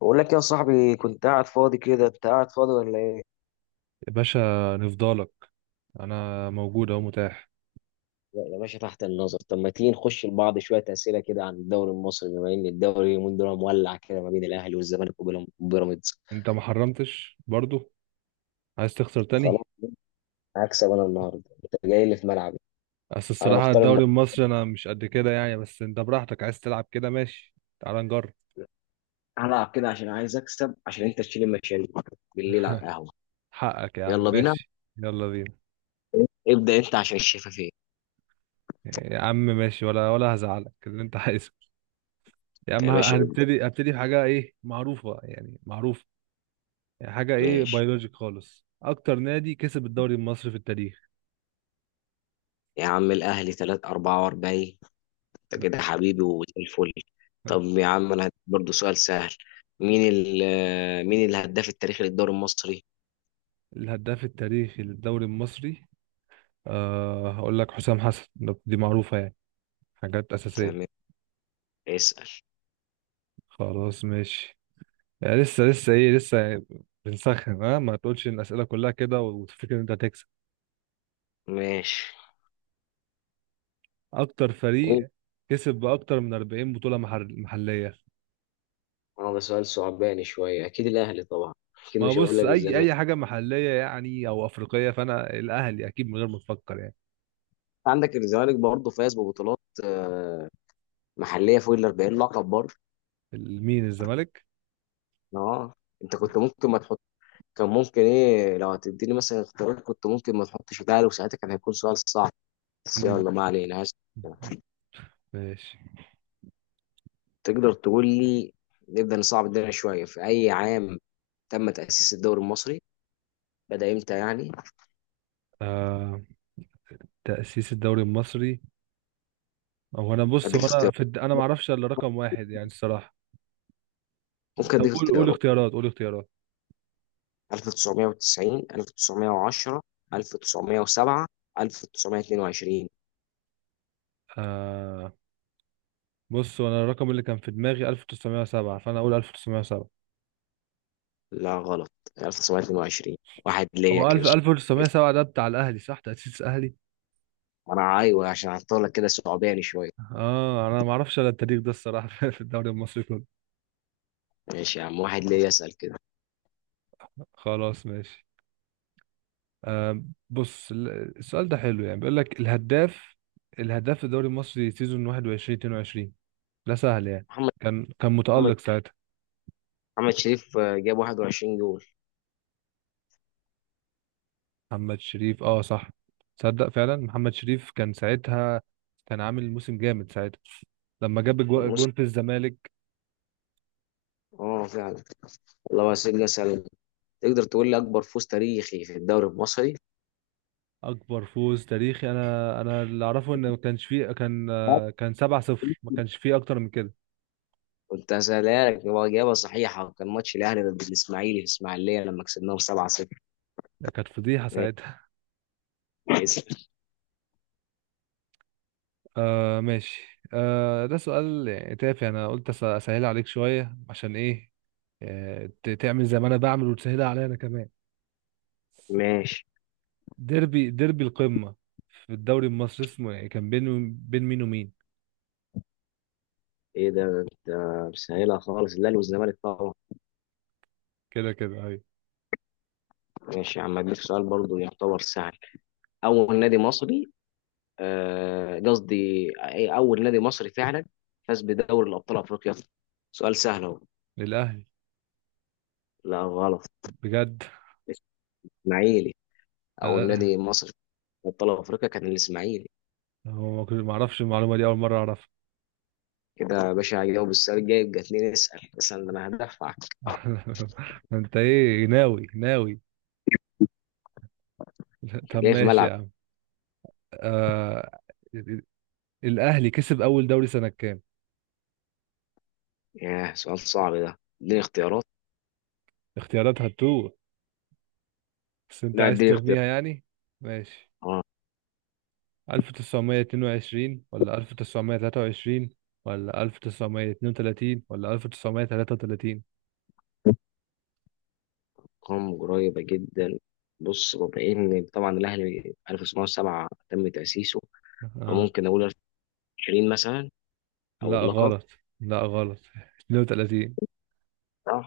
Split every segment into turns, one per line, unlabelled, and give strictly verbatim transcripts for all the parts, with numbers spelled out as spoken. بقول لك يا صاحبي، كنت قاعد فاضي كده. انت قاعد فاضي ولا ايه؟
يا باشا، نفضالك. انا موجود اهو، متاح.
لا يا باشا، تحت النظر. طب ما تيجي نخش لبعض شوية أسئلة كده عن الدوري المصري، بما إن الدوري اليومين دول مولع كده ما بين الأهلي والزمالك وبيرام- وبيراميدز
انت ما حرمتش برضو؟ عايز تخسر
خلاص،
تاني؟
هكسب أنا النهاردة، أنت جاي لي في ملعبي.
بس
أنا
الصراحة
مختار الم...
الدوري المصري انا مش قد كده يعني. بس انت براحتك، عايز تلعب كده ماشي. تعال نجرب.
هلعب كده عشان عايز أكسب، عشان أنت تشيل المشاريع بالليل على القهوة.
حقك يا عم،
يلا بينا.
ماشي. يلا بينا.
ابدأ أنت عشان الشفافية.
يا عم ماشي، ولا ولا هزعلك اللي انت عايزه. يا عم،
يا
ه-
باشا ابدأ.
هنبتدي هبتدي بحاجة ايه؟ معروفة يعني، معروفة. يعني حاجة ايه؟
ماشي
بيولوجيك خالص، اكتر نادي كسب الدوري المصري في التاريخ.
يا عم، الأهلي ثلاثة أربعة وأربعين. انت كده حبيبي وزي الفل. طب يا عم انا هديك برضه سؤال سهل، مين ال مين الهداف التاريخي للدوري المصري؟
الهداف التاريخي للدوري المصري، أه هقول لك حسام حسن. ده- دي معروفة يعني، حاجات أساسية.
تمام، اسأل.
خلاص ماشي. يعني لسه لسه إيه لسه بنسخن. أه ما تقولش إن الأسئلة كلها كده وتفكر إن أنت هتكسب.
ماشي.
أكتر
اه،
فريق كسب بأكتر من أربعين بطولة محل- محلية.
ده سؤال صعباني شوية. أكيد الأهلي طبعا، أكيد
ما
مش هقول
بص،
لك
أي
الزمالك.
أي حاجة محلية يعني أو أفريقية، فأنا الأهلي أكيد من غير ما تفكر يعني.
عندك الزمالك برضه فاز ببطولات آه، محلية فوق ال أربعين لقب برضه.
مين الزمالك؟
اه، أنت كنت ممكن ما تحط. كان ممكن إيه، لو هتديني مثلا اختيارات، كنت ممكن ما تحطش الأهلي، وساعتها كان هيكون سؤال صعب. بس
مم.
يلا، ما علينا، هسأل.
ماشي،
تقدر تقول لي، نبدأ نصعب الدنيا شوية، في أي عام تم تأسيس الدوري المصري؟ بدأ إمتى يعني؟
آه. تأسيس الدوري المصري. هو أنا بص،
أديك
هو أنا
اختيارات،
في الد... أنا معرفش إلا رقم واحد يعني، الصراحة.
ممكن
طب
أديك
قول قول
اختيارات.
اختيارات، قول اختيارات.
ألف وتسعمية وتسعين، ألف وتسعمية وعشرة، ألف وتسعمية وسبعة، ألف وتسعمية واثنين وعشرين.
آه بص، وانا الرقم اللي كان في دماغي ألف وتسعمائة وسبعة، فانا اقول ألف وتسعمائة وسبعة.
لا غلط، ألف وتسعمية اتنين وعشرين. واحد ليا
هو
كده.
1000 ألف وتسعمية وسبعة ده بتاع الاهلي، صح؟ تأسيس الاهلي.
أنا أيوه، عشان أحطها لك كده صعباني شوية.
اه انا ما اعرفش انا التاريخ ده الصراحه. في الدوري المصري كله.
ماشي يا عم، واحد ليا. أسأل كده.
خلاص ماشي. آه بص، ال- السؤال ده حلو يعني، بيقول لك الهداف. الهداف في الدوري المصري سيزون واحد وعشرين اتنين وعشرين، ده سهل يعني.
محمد
كان كان
محمد
متألق ساعتها.
محمد شريف، آه، جاب واحد وعشرين جول.
محمد شريف، اه صح. تصدق فعلا محمد شريف كان ساعتها، كان عامل موسم جامد ساعتها لما جاب جو-
الموسم،
جون في الزمالك.
اه فعلا. الله يسجل. أسأل. تقدر تقول لي اكبر فوز تاريخي في الدوري المصري؟
اكبر فوز تاريخي، انا انا اللي اعرفه ان ما كانش فيه. كان آه، كان سبعة صفر، ما كانش فيه اكتر من كده.
كنت هسألها لك، هو اجابه صحيحه، كان ماتش الاهلي ضد الاسماعيلي في اسماعيليه لما كسبناهم سبعة صفر.
ده كانت فضيحة ساعتها.
ماشي.
آه ماشي. آه، ده سؤال يعني تافه، انا قلت أس- اسهل عليك شوية عشان ايه. آه، ت- تعمل زي ما انا بعمل وتسهلها عليا انا كمان.
ماشي.
ديربي ديربي القمة في الدوري المصري اسمه، يعني كان بين بين مين ومين؟
ايه ده انت مسهلها خالص، الاهلي والزمالك طبعا.
كده كده، ايوه.
ماشي يا عم، اديك سؤال برضو يعتبر سهل. اول نادي مصري، آه، قصدي أي- اول نادي مصري فعلا فاز بدوري الابطال افريقيا؟ سؤال سهل اهو.
للاهلي.
لا غلط،
بجد؟
الاسماعيلي. اول
أنا-
نادي مصري في ابطال افريقيا كان الاسماعيلي.
هو ما كنت- ما اعرفش المعلومه دي، اول مره اعرفها.
كده يا باشا، هجاوب السؤال الجاي يبقى اتنين. اسأل مثلا، ده انا هدفعك.
انت ايه، ناوي ناوي؟ طب
جاي في
ماشي يا
ملعب.
عم. آه... الاهلي كسب اول دوري سنه كام؟
ياه، سؤال صعب ده. اديني اختيارات.
اختيارات هتوه، بس انت
لا
عايز
اديني اختيارات.
ترميها يعني. ماشي،
اه.
ألف وتسعمية واتنين وعشرين ولا ألف وتسعمائة وثلاثة وعشرين ولا ألف وتسعمية واتنين وتلاتين ولا ألف وتسعمائة وثلاثة وثلاثين؟
ارقام قريبة جدا. بص، بما ان طبعا الاهلي ألف وتسعمية وسبعة تم تأسيسه،
اه.
فممكن اقول عشرين مثلا. او
لا
اللقب.
غلط، لا غلط. اتنين وتلاتين.
صح.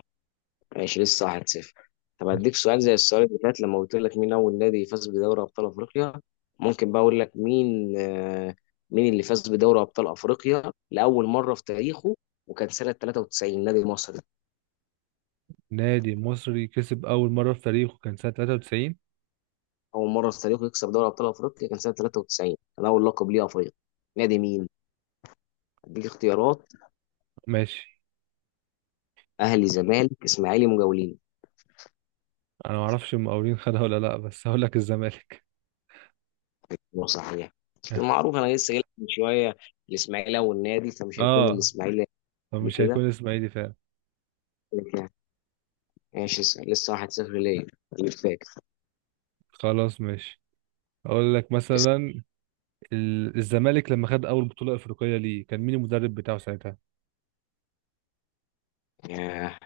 ماشي، لسه واحد صفر. طب هديك سؤال زي السؤال اللي فات لما قلت لك مين أول نادي فاز بدوري أبطال أفريقيا. ممكن بقى أقول لك، مين آه، مين اللي فاز بدوري أبطال أفريقيا لأول مرة في تاريخه، وكان سنة تلاتة وتسعين، نادي مصري؟
نادي مصري كسب أول مرة في تاريخه كان سنة تلاتة وتسعين؟
أول مرة في تاريخه يكسب دوري أبطال أفريقيا، كان سنة تلاتة وتسعين، كان أول لقب ليه أفريقيا. نادي مين؟ هديك اختيارات.
ماشي.
أهلي، زمالك، إسماعيلي، مجاولين.
أنا معرفش المقاولين خدها ولا لأ، بس هقول لك الزمالك.
هو صحيح، المعروف أنا لسه قايل لك من شوية الإسماعيلي أول نادي، فمش هيكون
آه،
الإسماعيلي قبل
فمش
كده.
هيكون إسماعيلي فعلا.
ماشي، اسأل، لسه واحد لا شيء ليا. اللي فاكر.
خلاص ماشي. أقول لك
اسأل.
مثلا، ال- الزمالك لما خد أول بطولة أفريقية ليه، كان مين المدرب بتاعه ساعتها؟
ياه،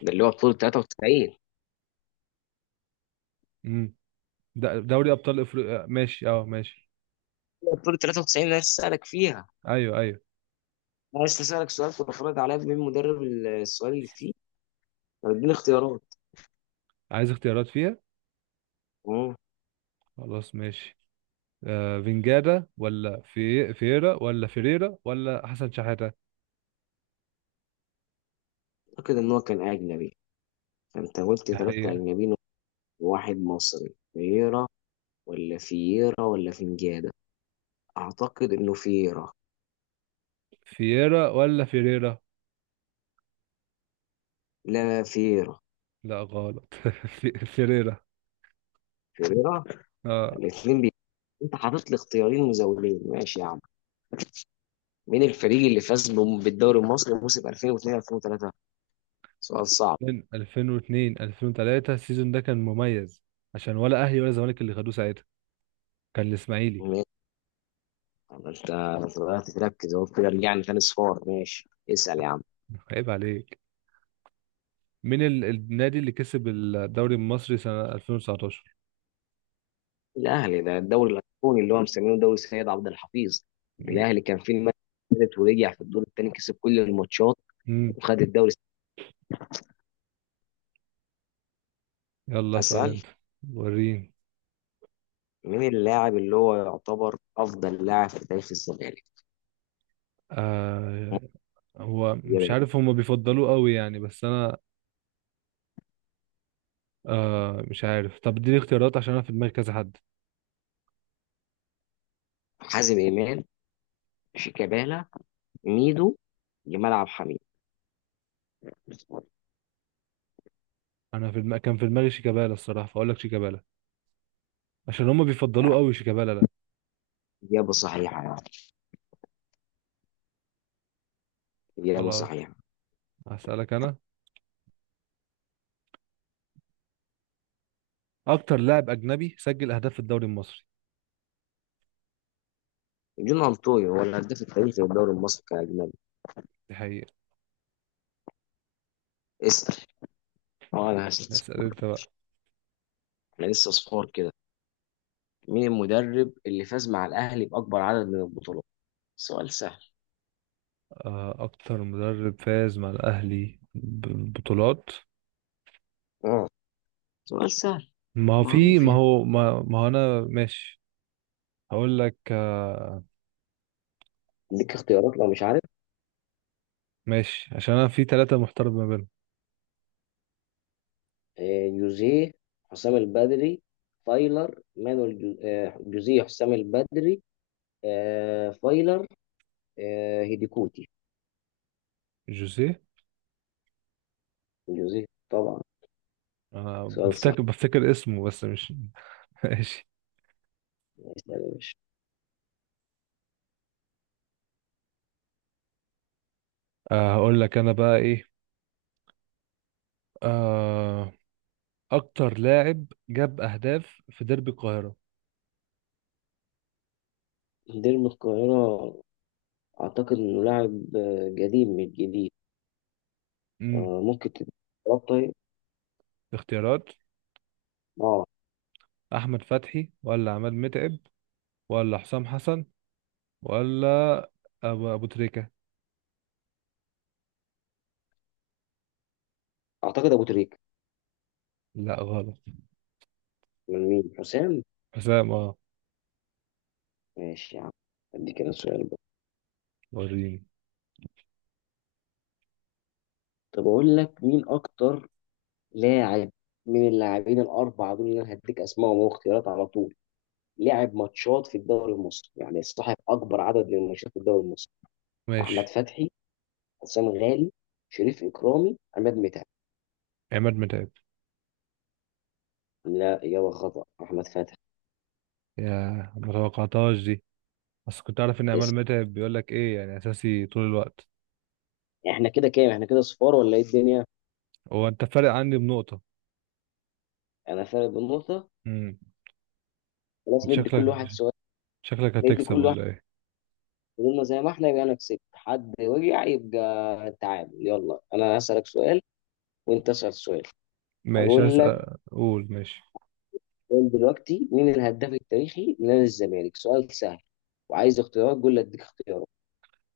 ده اللي هو بطولة تلاتة وتسعين.
امم د- دوري أبطال أفريقيا، ماشي، أه ماشي.
بطولة تلاتة وتسعين انا لسه اسألك فيها.
أيوه أيوه.
انا لسه اسألك سؤال، وافرض عليا مين مدرب السؤال اللي فيه. طب اديني اختيارات.
عايز اختيارات فيها؟
اه.
خلاص ماشي. آه، فينجادا ولا في فييرا ولا فيريرا ولا حسن شحاتة؟
اعتقد ان هو كان اجنبي، فانت قلت ثلاثة
هي.
اجنبيين وواحد مصري. فييرا. ولا فييرا ولا فنجادة. اعتقد انه فييرا.
فييرا ولا فيريرا؟
لا، فييرا.
لا غلط. في- فيريرا،
فييرا.
اه.
الاثنين بي... انت حاطط لي اختيارين مزولين. ماشي يا عم. مين الفريق اللي فاز بم- بالدوري المصري موسم ألفين واتنين ألفين وتلاتة؟ سؤال صعب.
2000 ألفين واثنين ألفين وتلاتة، السيزون ده كان مميز عشان ولا اهلي ولا زمالك اللي خدوه ساعتها، كان الاسماعيلي.
ماشي. طب انت بدأت تركز اهو. كده رجعنا تاني صفار. ماشي، اسأل يا عم.
عيب عليك. مين ال- النادي اللي كسب الدوري المصري سنة ألفين وتسعة عشر؟
الاهلي، ده الدوري الاسباني اللي هو مسمينه دوري سيد عبد الحفيظ. الاهلي كان في المركز الثالث، ورجع في الدور الثاني كسب كل الماتشات
امم.
وخد الدوري.
يلا اسأل
اسأل.
انت، وريني.
مين اللاعب اللي هو يعتبر افضل لاعب في تاريخ الزمالك؟
آه، هو مش
إجابات.
عارف. هما بيفضلوه قوي يعني، بس انا. آه مش عارف. طب اديني اختيارات عشان انا في دماغي كذا حد.
حازم امام، شيكابالا، ميدو، جمال عبد الحميد.
انا في دماغي كان في دماغي شيكابالا الصراحة، فاقول لك شيكابالا عشان هما
يعني
بيفضلوه قوي، شيكابالا ده.
إجابة صحيحة، يعني إجابة
خلاص.
صحيحة.
هسألك أنا، أكتر لاعب أجنبي سجل أهداف في الدوري المصري.
جون أنطوي هو الهداف التاريخي للدوري المصري كأجنبي.
دي حقيقة.
اسأل. اه انا لسه
اسأل أنت بقى.
انا لسه صفار كده. مين المدرب اللي فاز مع الاهلي باكبر عدد من البطولات؟ سؤال سهل.
آه، أكتر مدرب فاز مع الأهلي ببطولات.
اه، سؤال سهل،
ما هو في
معروف
ما
يعني.
هو ما, ما هو أنا ماشي. هقول لك. آه،
ليك اختيارات لو مش عارف.
ماشي، عشان أنا في ثلاثة محترف ما بينهم.
آه، يوزيه، حسام البدري، فايلر، مانويل جو- آه، يوزيه، حسام البدري، آه، فايلر، آه، هيديكوتي.
جوزيه.
يوزيه طبعا.
أنا
سؤال صح.
بفتكر بفتكر اسمه بس مش. ماشي.
اسأل يا باشا.
آه، هقول لك أنا بقى إيه. آه، أكتر لاعب جاب أهداف في ديربي القاهرة.
ديربي القاهرة. أعتقد إنه لاعب آه، قديم، مش جديد.
امم.
آه، ممكن تدي اختيارات طيب؟
اختيارات:
اه.
احمد فتحي ولا عماد متعب، ولا حسام حسن، ولا أبو, أبو تريكة؟
أعتقد أبو تريكة.
لا غلط.
من مين؟ حسام.
حسام، اه.
ماشي يا عم، ادي كده سؤال بقى.
وريني،
طب اقول لك مين اكتر لاعب من اللاعبين الاربعه دول اللي انا هديك اسمائهم واختيارات على طول، لعب ماتشات في الدوري المصري، يعني صاحب اكبر عدد من الماتشات في الدوري المصري؟ احمد
ماشي.
فتحي، حسام غالي، شريف اكرامي، عماد متعب.
عماد متعب.
لا، اجابه خطا، احمد فتحي.
يا، ما توقعتهاش دي. بس كنت عارف ان عماد
اسم.
متعب بيقول لك ايه يعني، اساسي طول الوقت.
احنا كده كام؟ احنا كده صفار ولا ايه الدنيا؟
هو انت فارق عني بنقطة.
انا فارق بالنقطه.
امم.
خلاص،
أنت
ندي كل
شكلك
واحد سؤال.
شكلك
ندي
هتكسب
كل
ولا ايه؟
فضلنا زي ما احنا، يبقى انا كسبت. حد وجع، يبقى تعادل. يلا، انا هسألك سؤال وانت اسأل سؤال.
ماشي،
هقول لك،
اسأل، قول ماشي.
قول دلوقتي مين الهداف التاريخي لنادي الزمالك؟ سؤال سهل. وعايز اختيارات قول لي اديك اختيارات.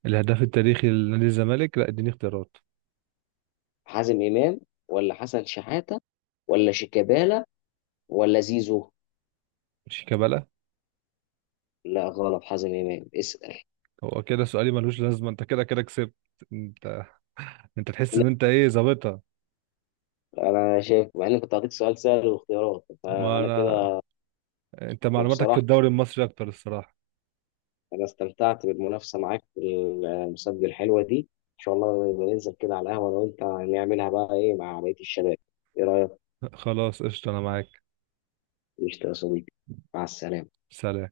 الهداف التاريخي لنادي الزمالك. لا، اديني اختيارات.
حازم امام، ولا حسن شحاتة، ولا شيكابالا، ولا زيزو؟
شيكابالا.
لا غلط، حازم امام. اسأل.
هو كده سؤالي ملوش لازمة، انت كده كده كسبت. انت انت تحس ان انت ايه، ظابطها.
لا انا شايف، مع اني كنت هديك سؤال سهل واختيارات،
ما
فانا
انا،
كده.
انت معلوماتك في
وبصراحة
الدوري المصري اكتر الصراحة.
انا استمتعت بالمنافسه معاك في المسابقه الحلوه دي. ان شاء الله نبقى ننزل كده على القهوه انا وانت، نعملها بقى ايه مع بقيه الشباب. ايه رايك؟
خلاص قشطة، انا معاك.
قشطة يا صديقي، مع السلامه.
سلام.